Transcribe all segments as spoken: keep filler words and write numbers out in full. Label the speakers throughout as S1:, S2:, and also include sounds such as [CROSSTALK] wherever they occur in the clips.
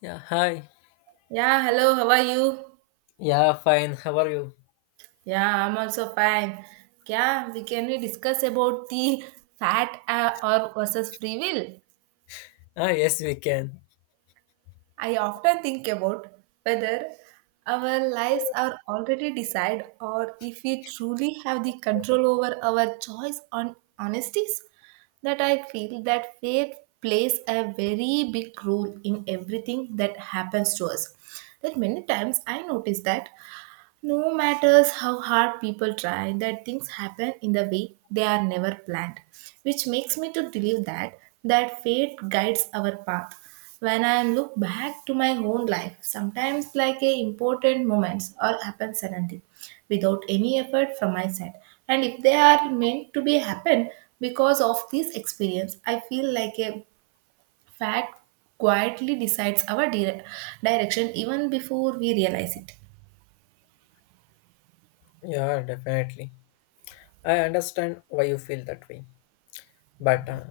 S1: Yeah, hi.
S2: Yeah, hello, how are you?
S1: Yeah, fine. How are you?
S2: Yeah, I'm also fine. Yeah, we can we discuss about the fat, uh, or versus free will.
S1: Ah, yes, we can.
S2: I often think about whether our lives are already decided or if we truly have the control over our choice on honesties, that I feel that fate plays a very big role in everything that happens to us. That many times I notice that no matters how hard people try, that things happen in the way they are never planned, which makes me to believe that that fate guides our path. When I look back to my own life, sometimes like a important moments all happen suddenly, without any effort from my side. And if they are meant to be happen because of this experience, I feel like a fact quietly decides our dire- direction even before we realize it.
S1: Yeah, definitely. I understand why you feel that way. But uh,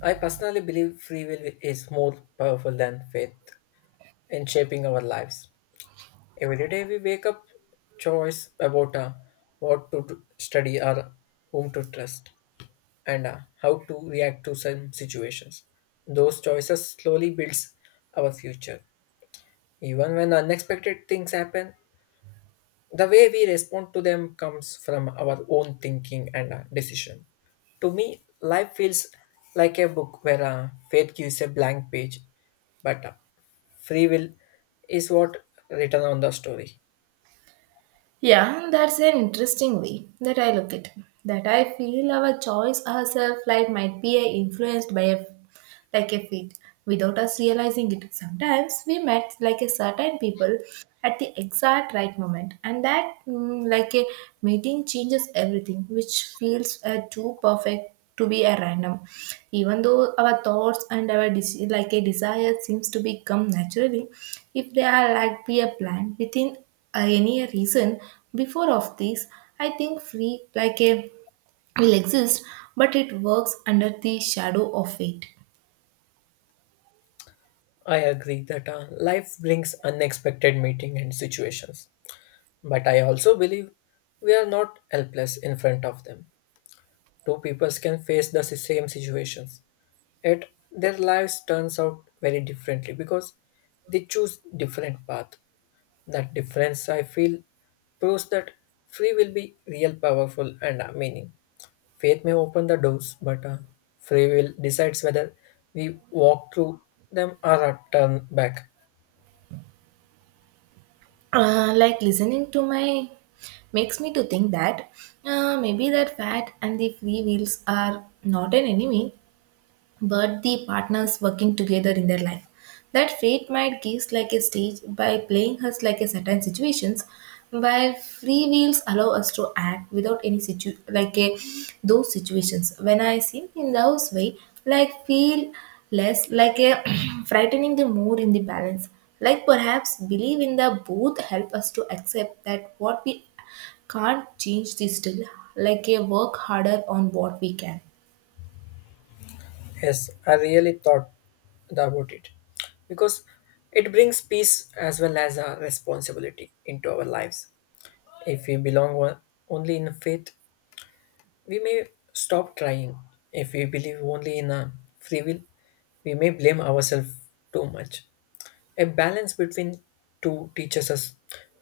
S1: I personally believe free will is more powerful than faith in shaping our lives. Every day we wake up, choice about uh, what to do- study or whom to trust and uh, how to react to some situations. Those choices slowly builds our future. Even when unexpected things happen, the way we respond to them comes from our own thinking and uh, decision. To me, life feels like a book where uh, fate gives a blank page, but uh, free will is what written on the story.
S2: Yeah, that's an interesting way that I look at, that I feel our choice ourselves like might be uh, influenced by a like a fit without us realizing it. Sometimes we met like a certain people at the exact right moment, and that mm, like a meeting changes everything, which feels uh, too perfect to be a random. Even though our thoughts and our desi- like a desire seems to become naturally, if they are like be a plan within uh, any reason before of this, I think free like a will exist, but it works under the shadow of fate.
S1: I agree that uh, life brings unexpected meeting and situations, but I also believe we are not helpless in front of them. Two peoples can face the same situations yet their lives turns out very differently because they choose different path. That difference I feel proves that free will be real powerful and uh, meaning. Faith may open the doors but uh, free will decides whether we walk through them or uh, turn back.
S2: Uh, like listening to my makes me to think that uh, maybe that fat and the free wheels are not an enemy but the partners working together in their life. That fate might gives like a stage by playing us like a certain situations, while free wheels allow us to act without any situ like a those situations. When I sing in those way, like feel less like a [CLEARS THROAT] frightening the more in the balance. Like perhaps believe in the both help us to accept that what we can't change this still like a work harder on what we can.
S1: Yes, I really thought about it because it brings peace as well as a responsibility into our lives. If we belong o- only in faith, we may stop trying. If we believe only in our free will, we may blame ourselves too much. A balance between two teaches us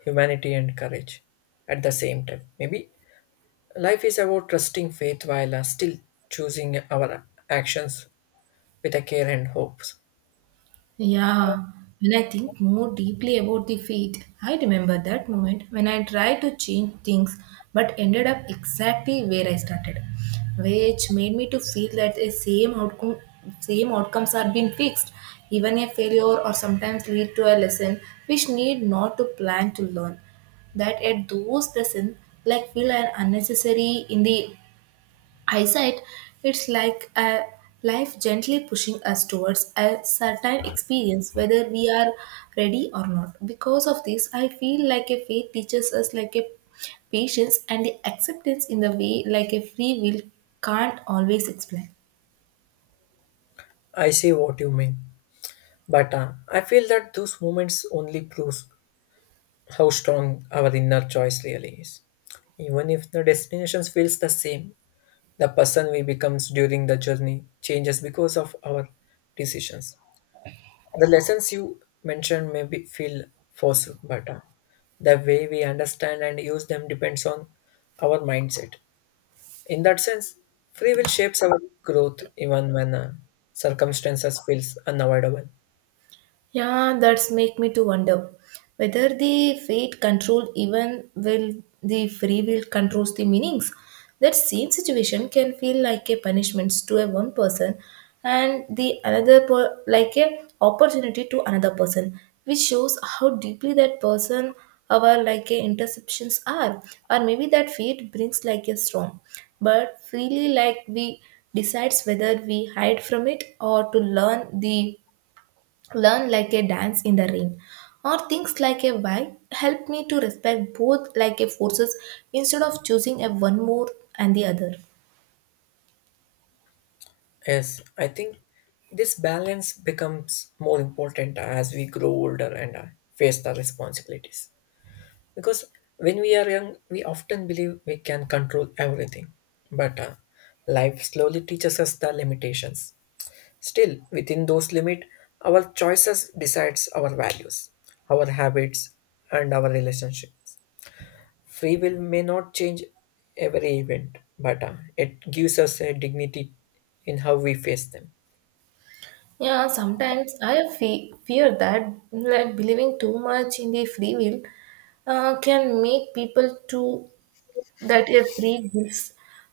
S1: humanity and courage at the same time. Maybe life is about trusting faith while uh, still choosing our actions with a care and hopes.
S2: Yeah, when I think more deeply about the fate, I remember that moment when I tried to change things but ended up exactly where I started, which made me to feel that the same outcome same outcomes are being fixed. Even a failure or sometimes lead to a lesson which need not to plan to learn. That at those lessons like feel an unnecessary in the hindsight, it's like a life gently pushing us towards a certain experience, whether we are ready or not. Because of this, I feel like a faith teaches us like a patience and the acceptance in the way like a free will can't always explain.
S1: I see what you mean, but uh, I feel that those moments only proves how strong our inner choice really is, even if the destinations feels the same. The person we becomes during the journey changes because of our decisions. The lessons you mentioned may be feel forced, but uh, the way we understand and use them depends on our mindset. In that sense, free will shapes our growth even when uh, circumstances feels unavoidable.
S2: Yeah, that's make me to wonder whether the fate control even will the free will controls the meanings. That same situation can feel like a punishment to a one person and the another per, like a opportunity to another person, which shows how deeply that person our like a interceptions are, or maybe that fate brings like a storm but freely like we decides whether we hide from it or to learn the learn like a dance in the rain, or things like a why help me to respect both like a forces instead of choosing a one more and the other.
S1: Yes, I think this balance becomes more important as we grow older and uh, face the responsibilities. Because when we are young, we often believe we can control everything. But uh, life slowly teaches us the limitations. Still, within those limits, our choices decides our values, our habits, and our relationships. Free will may not change every event, but uh, it gives us a dignity in how we face them.
S2: Yeah, sometimes I fe- fear that like believing too much in the free will uh, can make people to that a free gives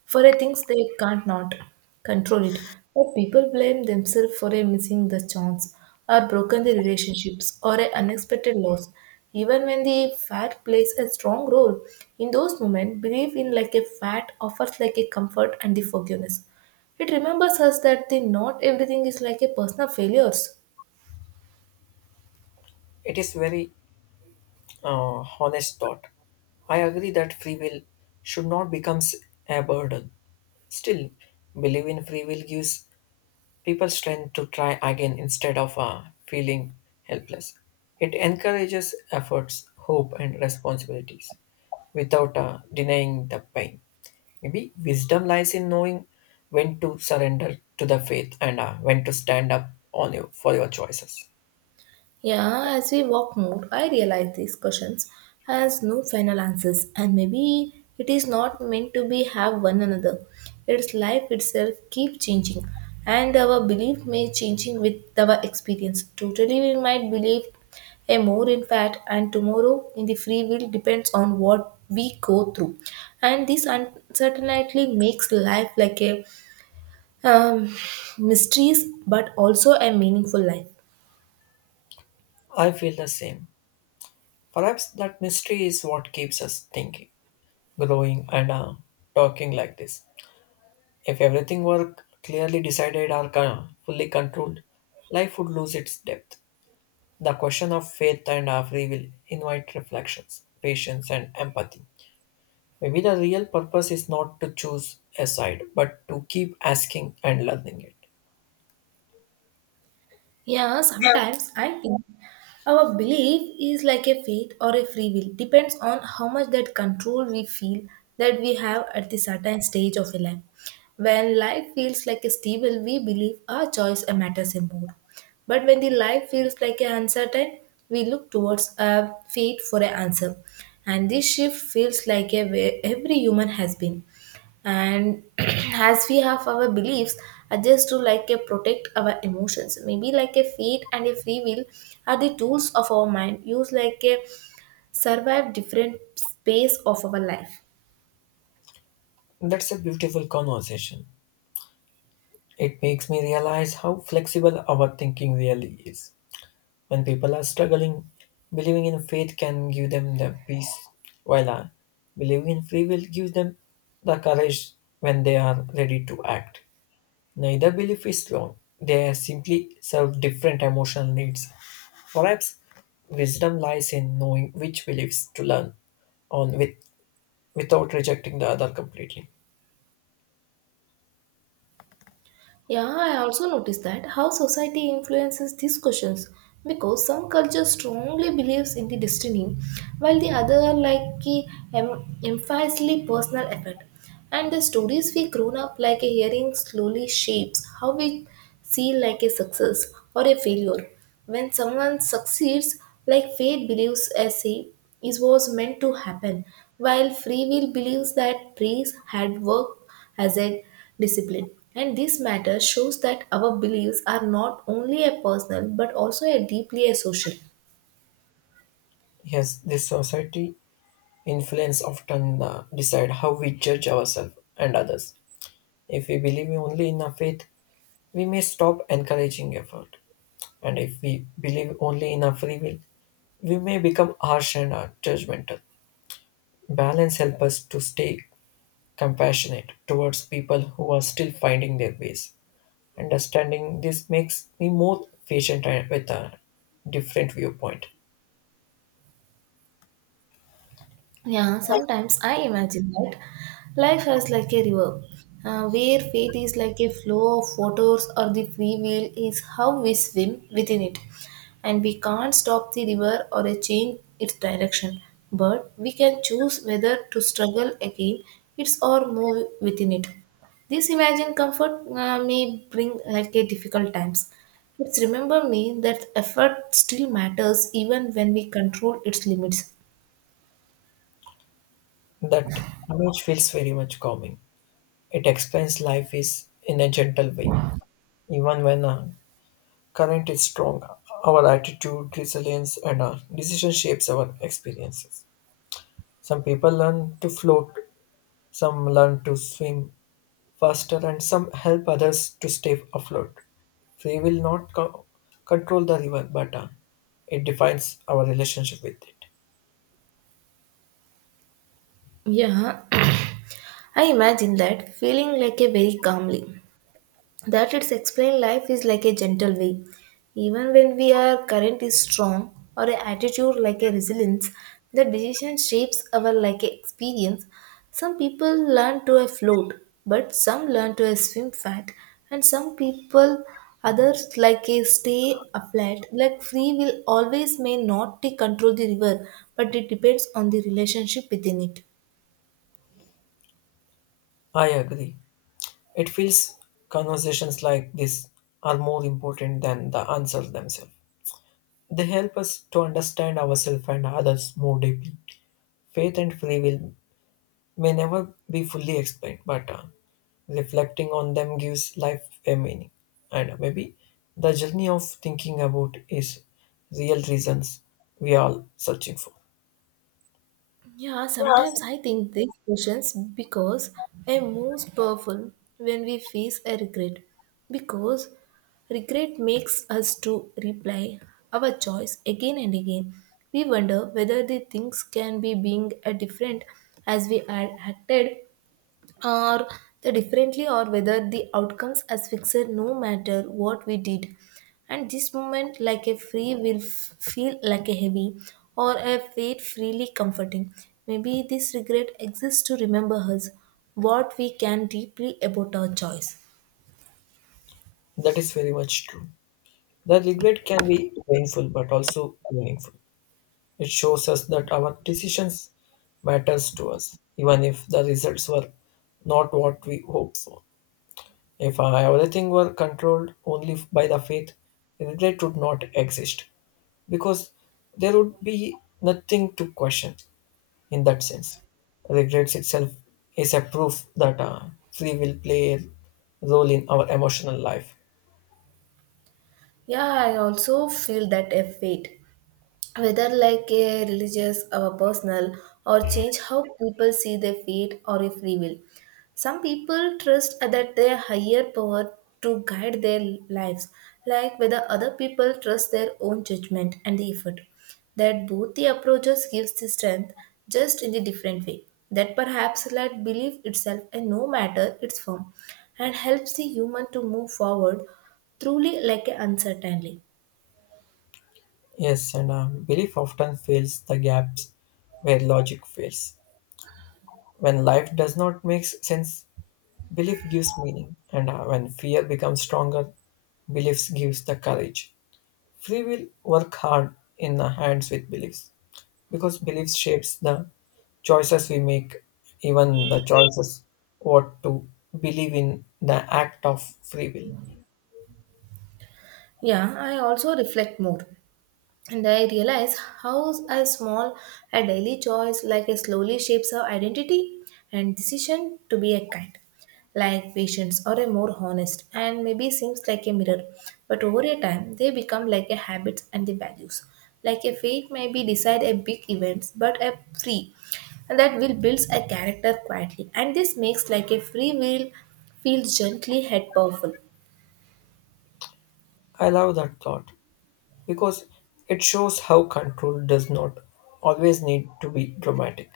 S2: for a things they can't not control it. But people blame themselves for a missing the chance, or broken the relationships, or a unexpected loss. Even when the fat plays a strong role, in those moments, belief in like a fat offers like a comfort and the forgiveness. It remembers us that the not everything is like a personal failures.
S1: It is very uh, honest thought. I agree that free will should not become a burden. Still, believe in free will gives people strength to try again instead of uh, feeling helpless. It encourages efforts, hope, and responsibilities without uh, denying the pain. Maybe wisdom lies in knowing when to surrender to the faith and uh, when to stand up on you for your choices.
S2: Yeah, as we walk more, I realize these questions has no final answers, and maybe it is not meant to be have one another. Its life itself keep changing, and our belief may changing with our experience. Totally, we might believe a more in fact, and tomorrow in the free will depends on what we go through, and this uncertainty makes life like a um, mysteries, but also a meaningful life.
S1: I feel the same. Perhaps that mystery is what keeps us thinking, growing, and uh, talking like this. If everything were clearly decided or con- fully controlled, life would lose its depth. The question of faith and uh, free will invite reflections, patience, and empathy. Maybe the real purpose is not to choose a side, but to keep asking and learning it.
S2: Yeah, sometimes I think our belief is like a faith or a free will, depends on how much that control we feel that we have at the certain stage of a life. When life feels like a stable, we believe our choice matters more. But when the life feels like an uncertain, we look towards a fate for an answer. And this shift feels like a way every human has been, and [CLEARS THROAT] as we have our beliefs adjust to like a protect our emotions, maybe like a fate and a free will are the tools of our mind used like a survive different space of our life.
S1: That's a beautiful conversation. It makes me realize how flexible our thinking really is. When people are struggling, believing in faith can give them the peace, while uh, believing in free will gives them the courage when they are ready to act. Neither belief is wrong, they simply serve different emotional needs. Perhaps wisdom lies in knowing which beliefs to learn on with, without rejecting the other completely.
S2: Yeah, I also noticed that how society influences these questions, because some culture strongly believes in the destiny while the other like the em- emphasizes personal effort, and the stories we grown up like hearing slowly shapes how we feel like a success or a failure. When someone succeeds, like fate believes as he is was meant to happen, while free will believes that praise had worked as a discipline. And this matter shows that our beliefs are not only a personal but also a deeply a social.
S1: Yes, this society influence often uh, decide how we judge ourselves and others. If we believe only in a faith, we may stop encouraging effort, and if we believe only in our free will, we may become harsh and uh, judgmental. Balance helps us to stay compassionate towards people who are still finding their ways. Understanding this makes me more patient and with a different viewpoint.
S2: Yeah, sometimes I imagine that life is like a river, uh, where fate is like a flow of waters, or the free will is how we swim within it. And we can't stop the river or a change its direction, but we can choose whether to struggle again its or move within it. This imagined comfort uh, may bring like a difficult times. It's remember me that effort still matters even when we control its limits.
S1: That image feels very much calming. It explains life is in a gentle way, even when uh, current is strong. Our attitude, resilience, and our decision shapes our experiences. Some people learn to float, some learn to swim faster, and some help others to stay afloat. Free will not co- control the river, but uh, it defines our relationship with it.
S2: Yeah, I imagine that feeling like a very calmly, that it's explained life is like a gentle wave. Even when we are current is strong or a attitude like a resilience, the decision shapes our like a experience. Some people learn to a float, but some learn to a swim fat, and some people others like a stay afloat. Like free will always may not to control the river, but it depends on the relationship within it.
S1: I agree. It feels conversations like this are more important than the answers themselves. They help us to understand ourselves and others more deeply. Faith and free will may never be fully explained, but uh, reflecting on them gives life a meaning. And maybe the journey of thinking about is real reasons we are all searching for.
S2: Yeah, sometimes I think these questions because are most powerful when we face a regret. Because regret makes us to replay our choice again and again. We wonder whether the things can be being a different, as we had acted or the differently, or whether the outcomes as fixed no matter what we did, and this moment like a free will f- feel like a heavy or a weight freely comforting. Maybe this regret exists to remember us what we can deeply about our choice.
S1: That is very much true. The regret can be painful but also meaningful. It shows us that our decisions matters to us, even if the results were not what we hoped for. If uh, everything were controlled only by the faith, regret would not exist, because there would be nothing to question in that sense. Regrets itself is a proof that uh, free will play a role in our emotional life.
S2: Yeah, I also feel that a weight whether like a religious or personal, or change how people see their fate or a free will. Some people trust that their higher power to guide their lives, like whether other people trust their own judgment and the effort, that both the approaches gives the strength just in the different way, that perhaps let belief itself, and no matter its form, and helps the human to move forward truly like a uncertainly.
S1: Yes, and uh, belief often fills the gaps where logic fails. When life does not make sense, belief gives meaning, and uh, when fear becomes stronger, beliefs gives the courage. Free will work hard in the hands with beliefs because beliefs shapes the choices we make, even the choices what to believe in, the act of free will.
S2: Yeah, I also reflect more. And I realize how a small a daily choice like a slowly shapes our identity, and decision to be a kind, like patience or a more honest, and maybe seems like a mirror. But over a time they become like a habits and the values. Like a fate may be decide a big events, but a free and that will builds a character quietly, and this makes like a free will feel gently yet powerful.
S1: I love that thought because it shows how control does not always need to be dramatic.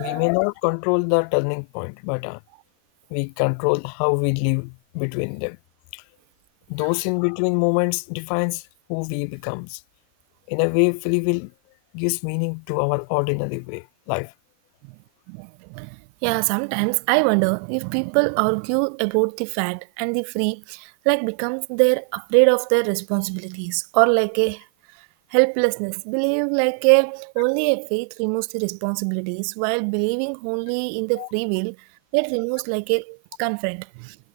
S1: We may not control the turning point, but uh, we control how we live between them. Those in between moments defines who we becomes. In a way, free will gives meaning to our ordinary way life.
S2: Yeah, sometimes I wonder if people argue about the fat and the free, like becomes they're afraid of their responsibilities or like a helplessness. Believe like a only a faith removes the responsibilities, while believing only in the free will that removes like a confront.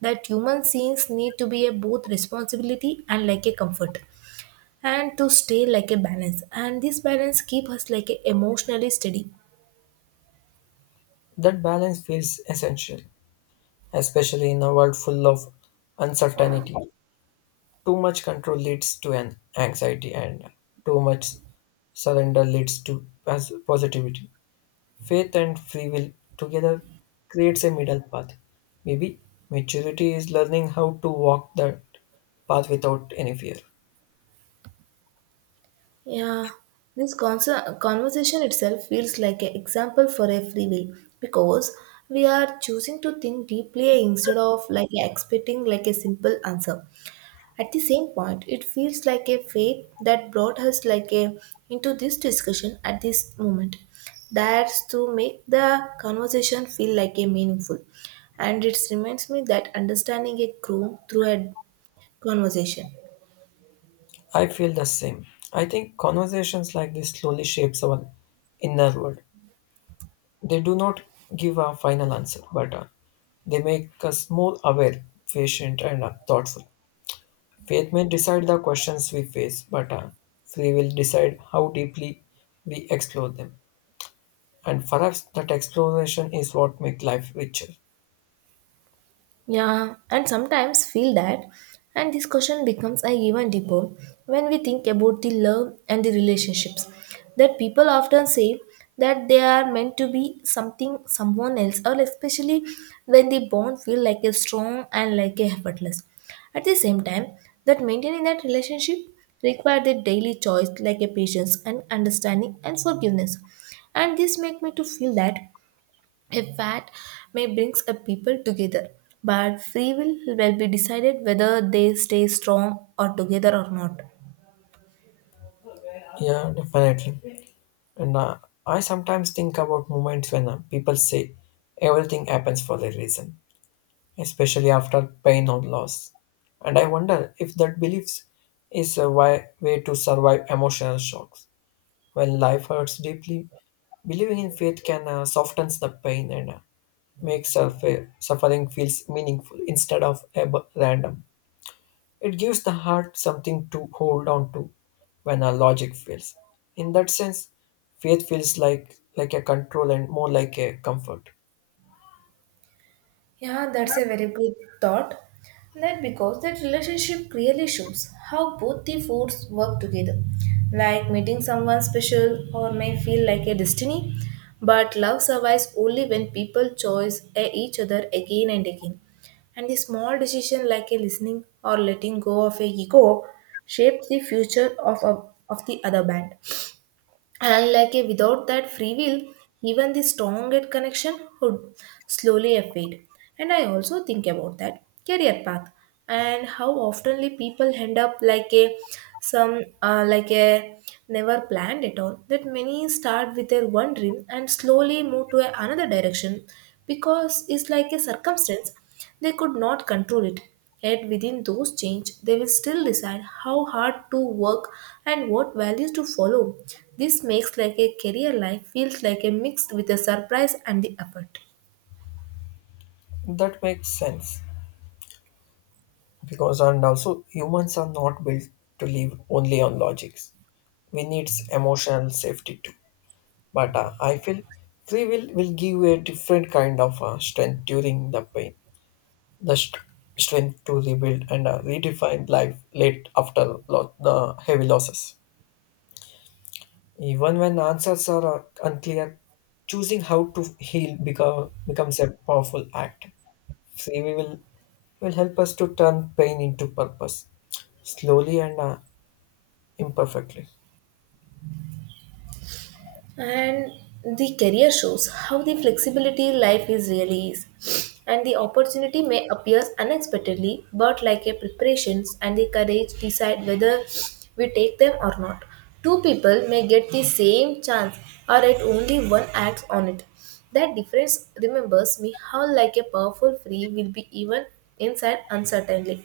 S2: That human beings need to be a both responsibility and like a comfort, and to stay like a balance. And this balance keep us like a emotionally steady.
S1: That balance feels essential, especially in a world full of uncertainty. Too much control leads to an anxiety, and too much surrender leads to pos- positivity. Faith and free will together creates a middle path. Maybe maturity is learning how to walk that path without any fear.
S2: Yeah, this conser- conversation itself feels like an example for a free will, because we are choosing to think deeply instead of like expecting like a simple answer. At the same point, it feels like a faith that brought us like a into this discussion at this moment. That's to make the conversation feel like a meaningful, and it reminds me that understanding it grew through a conversation.
S1: I feel the same. I think conversations like this slowly shapes our inner world. They do not give a final answer, but uh, they make us more aware, patient, and uh, thoughtful. Faith may decide the questions we face, but uh, free will decide how deeply we explore them. And for us, that exploration is what makes life richer.
S2: Yeah, and sometimes feel that, and this question becomes a even deeper when we think about the love and the relationships. That people often say that they are meant to be something, someone else, or especially when the bond feel like a strong and like a effortless. At the same time, that maintaining that relationship requires a daily choice like a patience and understanding and forgiveness. And this make me to feel that a fact may brings a people together, but free will will be decided whether they stay strong or together or not.
S1: Yeah, definitely. And uh, I sometimes think about moments when uh, people say everything happens for a reason, especially after pain or loss. And I wonder if that beliefs is a wi- way to survive emotional shocks. When life hurts deeply, believing in faith can uh, soften the pain and uh, make suffer- suffering feels meaningful instead of ab- random. It gives the heart something to hold on to when our logic fails. In that sense, faith feels like like a control and more like a comfort.
S2: Yeah, that's a very good thought. That because that relationship clearly shows how both the forces work together. Like meeting someone special or may feel like a destiny, but love survives only when people choose a- each other again and again. And the small decision like a listening or letting go of a ego shapes the future of, a, of the other band and like a, without that free will even the strongest connection would slowly fade. And I also think about that career path and how oftenly people end up like a some uh, like a never planned at all that many start with their one dream and slowly move to a another direction because it's like a circumstance they could not control it. Yet within those change, they will still decide how hard to work and what values to follow. This makes like a career life feels like a mix with a surprise and the effort.
S1: That makes sense, because and also humans are not built to live only on logics. We need emotional safety too, but uh, I feel free will will give a different kind of uh, strength during the pain, the st- strength to rebuild and uh, redefine life late after lo- the heavy losses. Even when answers are uh, unclear, choosing how to heal become, becomes a powerful act. Free will will help us to turn pain into purpose slowly and uh, imperfectly.
S2: And the career shows how the flexibility life is really is and the opportunity may appear unexpectedly but like a preparations and the courage decide whether we take them or not. Two people may get the same chance or at only one acts on it. That difference remembers me how like a powerful free will be even inside uncertainly.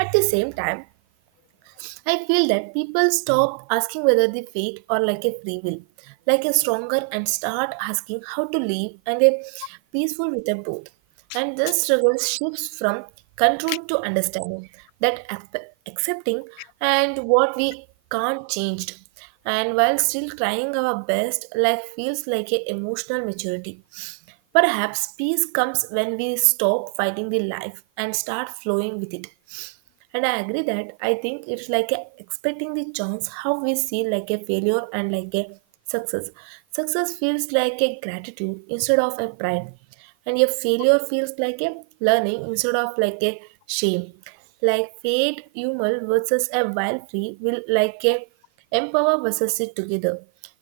S2: At the same time, I feel that people stop asking whether they fate or like a free will, like a stronger, and start asking how to live and a peaceful with a both. And this struggle shifts from control to understanding that accept- accepting and what we can't change. And while still trying our best, life feels like a emotional maturity. Perhaps peace comes when we stop fighting the life and start flowing with it. And I agree that I think it's like a expecting the chance how we see like a failure and like a success. Success feels like a gratitude instead of a pride, and your failure feels like a learning instead of like a shame, like fate human versus a wild free will, like a empower versus it together.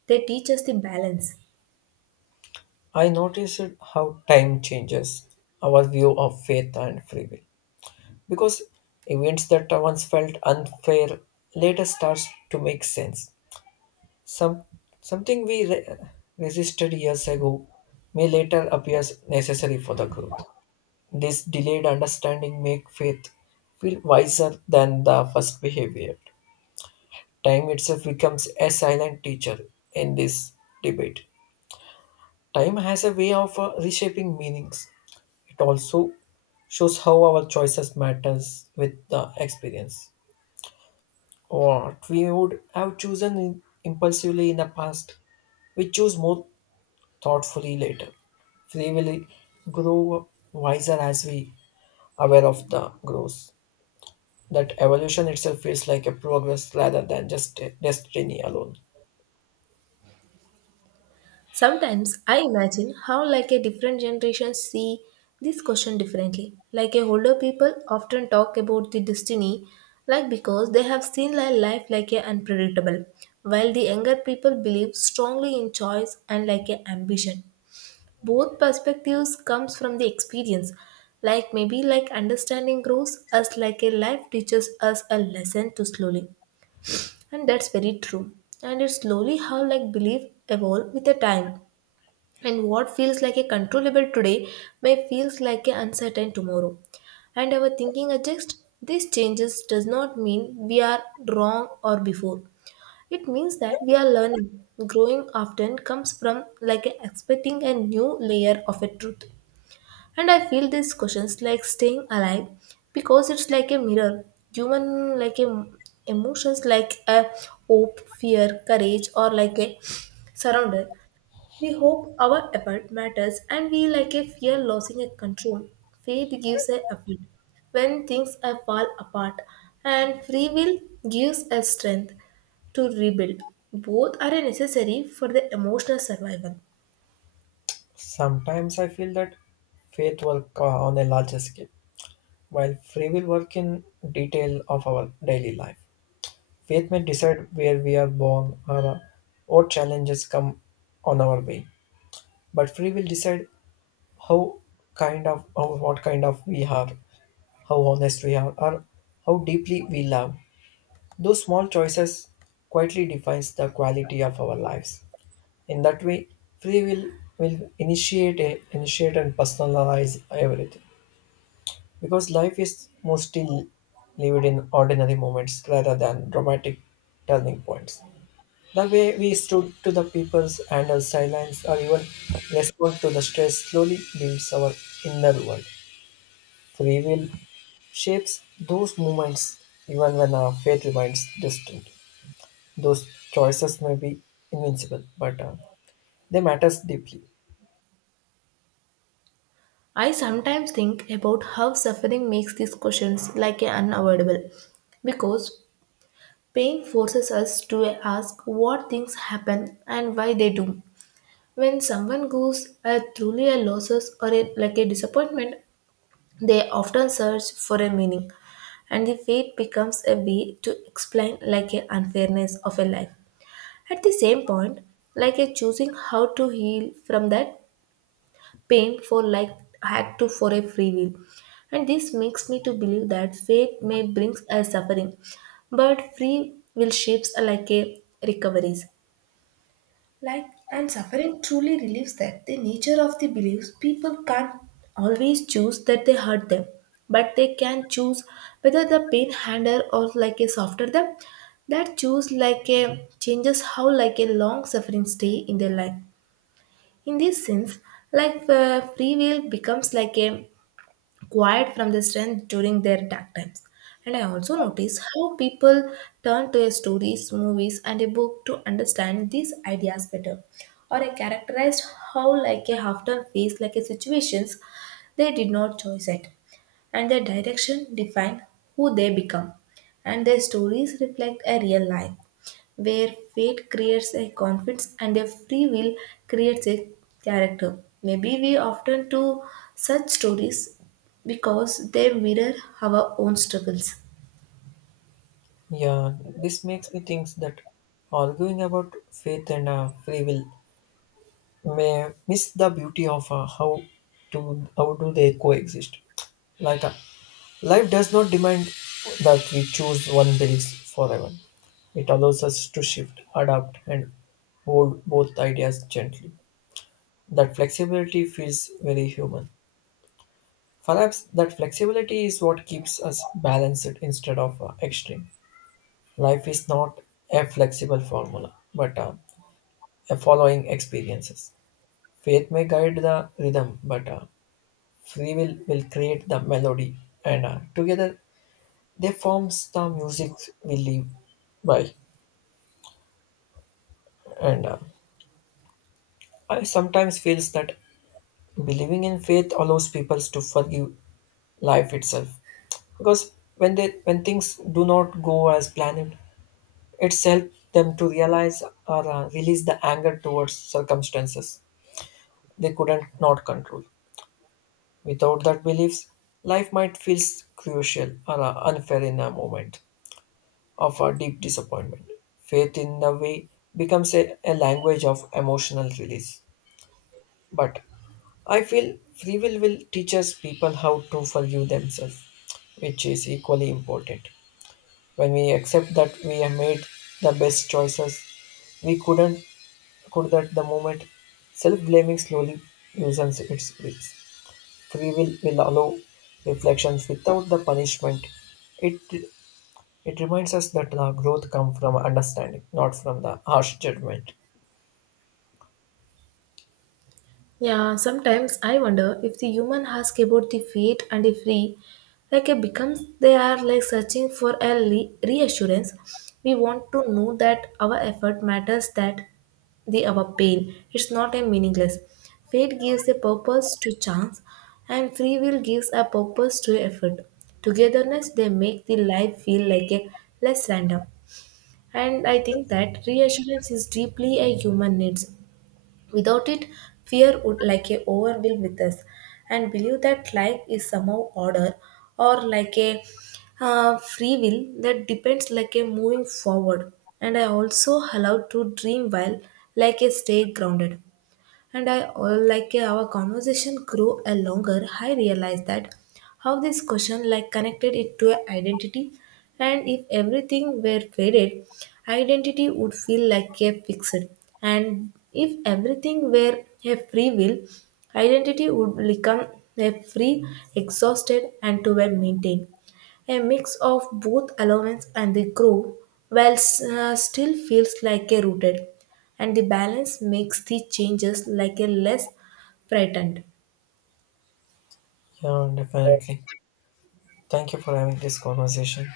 S2: They teach us the balance.
S1: I noticed how time changes our view of faith and free will because events that once felt unfair later starts to make sense. Some Something we re- resisted years ago may later appears necessary for the growth. This delayed understanding make faith feel wiser than the first behavior. Time itself becomes a silent teacher in this debate. Time has a way of uh, reshaping meanings. It also shows how our choices matters with the experience. What we would have chosen in- impulsively in the past, we choose more thoughtfully later. We will grow wiser as we aware of the growth. That evolution itself feels like a progress rather than just a destiny alone.
S2: Sometimes I imagine how like a different generation see this question differently. Like a older people often talk about the destiny like because they have seen li- life like a unpredictable, while the younger people believe strongly in choice and like a ambition. Both perspectives comes from the experience. Like maybe like understanding grows as like a life teaches us a lesson too slowly. And that's very true. And it's slowly how like belief evolve with the time, and what feels like a controllable today may feels like an uncertain tomorrow. And our thinking adjusts. These changes does not mean we are wrong or before. It means that we are learning. Growing often comes from like a expecting a new layer of a truth. And I feel these questions like staying alive because it's like a mirror. Human like a, emotions like a hope, fear, courage, or like a surrender. We hope our effort matters and we like a fear losing a control. Faith gives a effort when things are fall apart, and free will gives us strength to rebuild. Both are necessary for the emotional survival.
S1: Sometimes I feel that faith work uh, on a larger scale, while free will work in detail of our daily life. Faith may decide where we are born or uh, what challenges come on our way, but free will decide how kind of how, what kind of we are, how honest we are, or how deeply we love. Those small choices quietly defines the quality of our lives. In that way, free will will initiate a, initiate and personalize everything, because life is mostly lived in ordinary moments rather than dramatic turning points. The way we stood to the peoples and our silence or even respond to the stress slowly builds our inner world. Free will shapes those moments even when our fate remains distant. Those choices may be invincible, but uh, they matters deeply.
S2: I sometimes think about how suffering makes these questions like a unavoidable because pain forces us to ask what things happen and why they do. When someone goes uh, truly a losses or a, like a disappointment, they often search for a meaning, and the fate becomes a way to explain like a unfairness of a life. At the same point, like a choosing how to heal from that pain for like act to for a free will, and this makes me to believe that fate may brings a suffering, but free will shapes are like a recoveries. Like, and suffering truly relieves that. The nature of the beliefs, people can't always choose that they hurt them, but they can choose whether the pain handle or like a softer them. That choose like a changes how like a long suffering stay in their life. In this sense, like uh, free will becomes like a quiet from the strength during their dark times. And I also notice how people turn to a stories, movies, and a book to understand these ideas better. Or I characterized how like a half-term face like a situations they did not choose it and their direction define who they become. And their stories reflect a real life where fate creates a confidence and a free will creates a character. Maybe we often do such stories because they mirror our own struggles.
S1: Yeah, this makes me think that arguing about faith and uh, free will may miss the beauty of uh, how to how do they coexist. Like uh, Life does not demand that we choose one belief forever. It allows us to shift, adapt, and hold both ideas gently. That flexibility feels very human. Perhaps that flexibility is what keeps us balanced instead of uh, extreme. Life is not a flexible formula, but uh, a following experiences. Faith may guide the rhythm, but uh, free will will create the melody, and uh, together they forms the music we live by, and uh, I sometimes feels that believing in faith allows people to forgive life itself, because when they when things do not go as planned, it's helped them to realize or uh, release the anger towards circumstances they couldn't not control. Without that beliefs, life might feel crucial or uh, unfair in a moment of a deep disappointment. Faith in the way becomes a, a language of emotional release. But I feel free will will teaches people how to forgive themselves, which is equally important. When we accept that we have made the best choices we couldn't could at the moment, self blaming slowly loosens its grips. Free will will allow reflections without the punishment it it reminds us that the growth comes from understanding, not from the harsh judgment.
S2: Yeah, sometimes I wonder if the human ask about the fate and the free, like it becomes they are like searching for a le- reassurance. We want to know that our effort matters, that the our pain it's not a meaningless. Fate gives a purpose to chance, and free will gives a purpose to effort. Togetherness they make the life feel like a less random, and I think that reassurance is deeply a human needs. Without it, fear would like a overwhelm with us and believe that life is somehow order or like a uh, free will that depends like a moving forward. And I also allowed to dream while like a stay grounded. And I all like uh, our conversation grew a longer, I realized that how this question like connected it to a identity, and if everything were faded, identity would feel like a fixed, and if everything were a free will, identity would become a free, exhausted and to be maintained a mix of both allowance and the grow while s- uh, still feels like a rooted. And the balance makes the changes like a less frightened.
S1: Yeah, definitely. Thank you for having this conversation.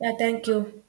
S2: Yeah, thank you.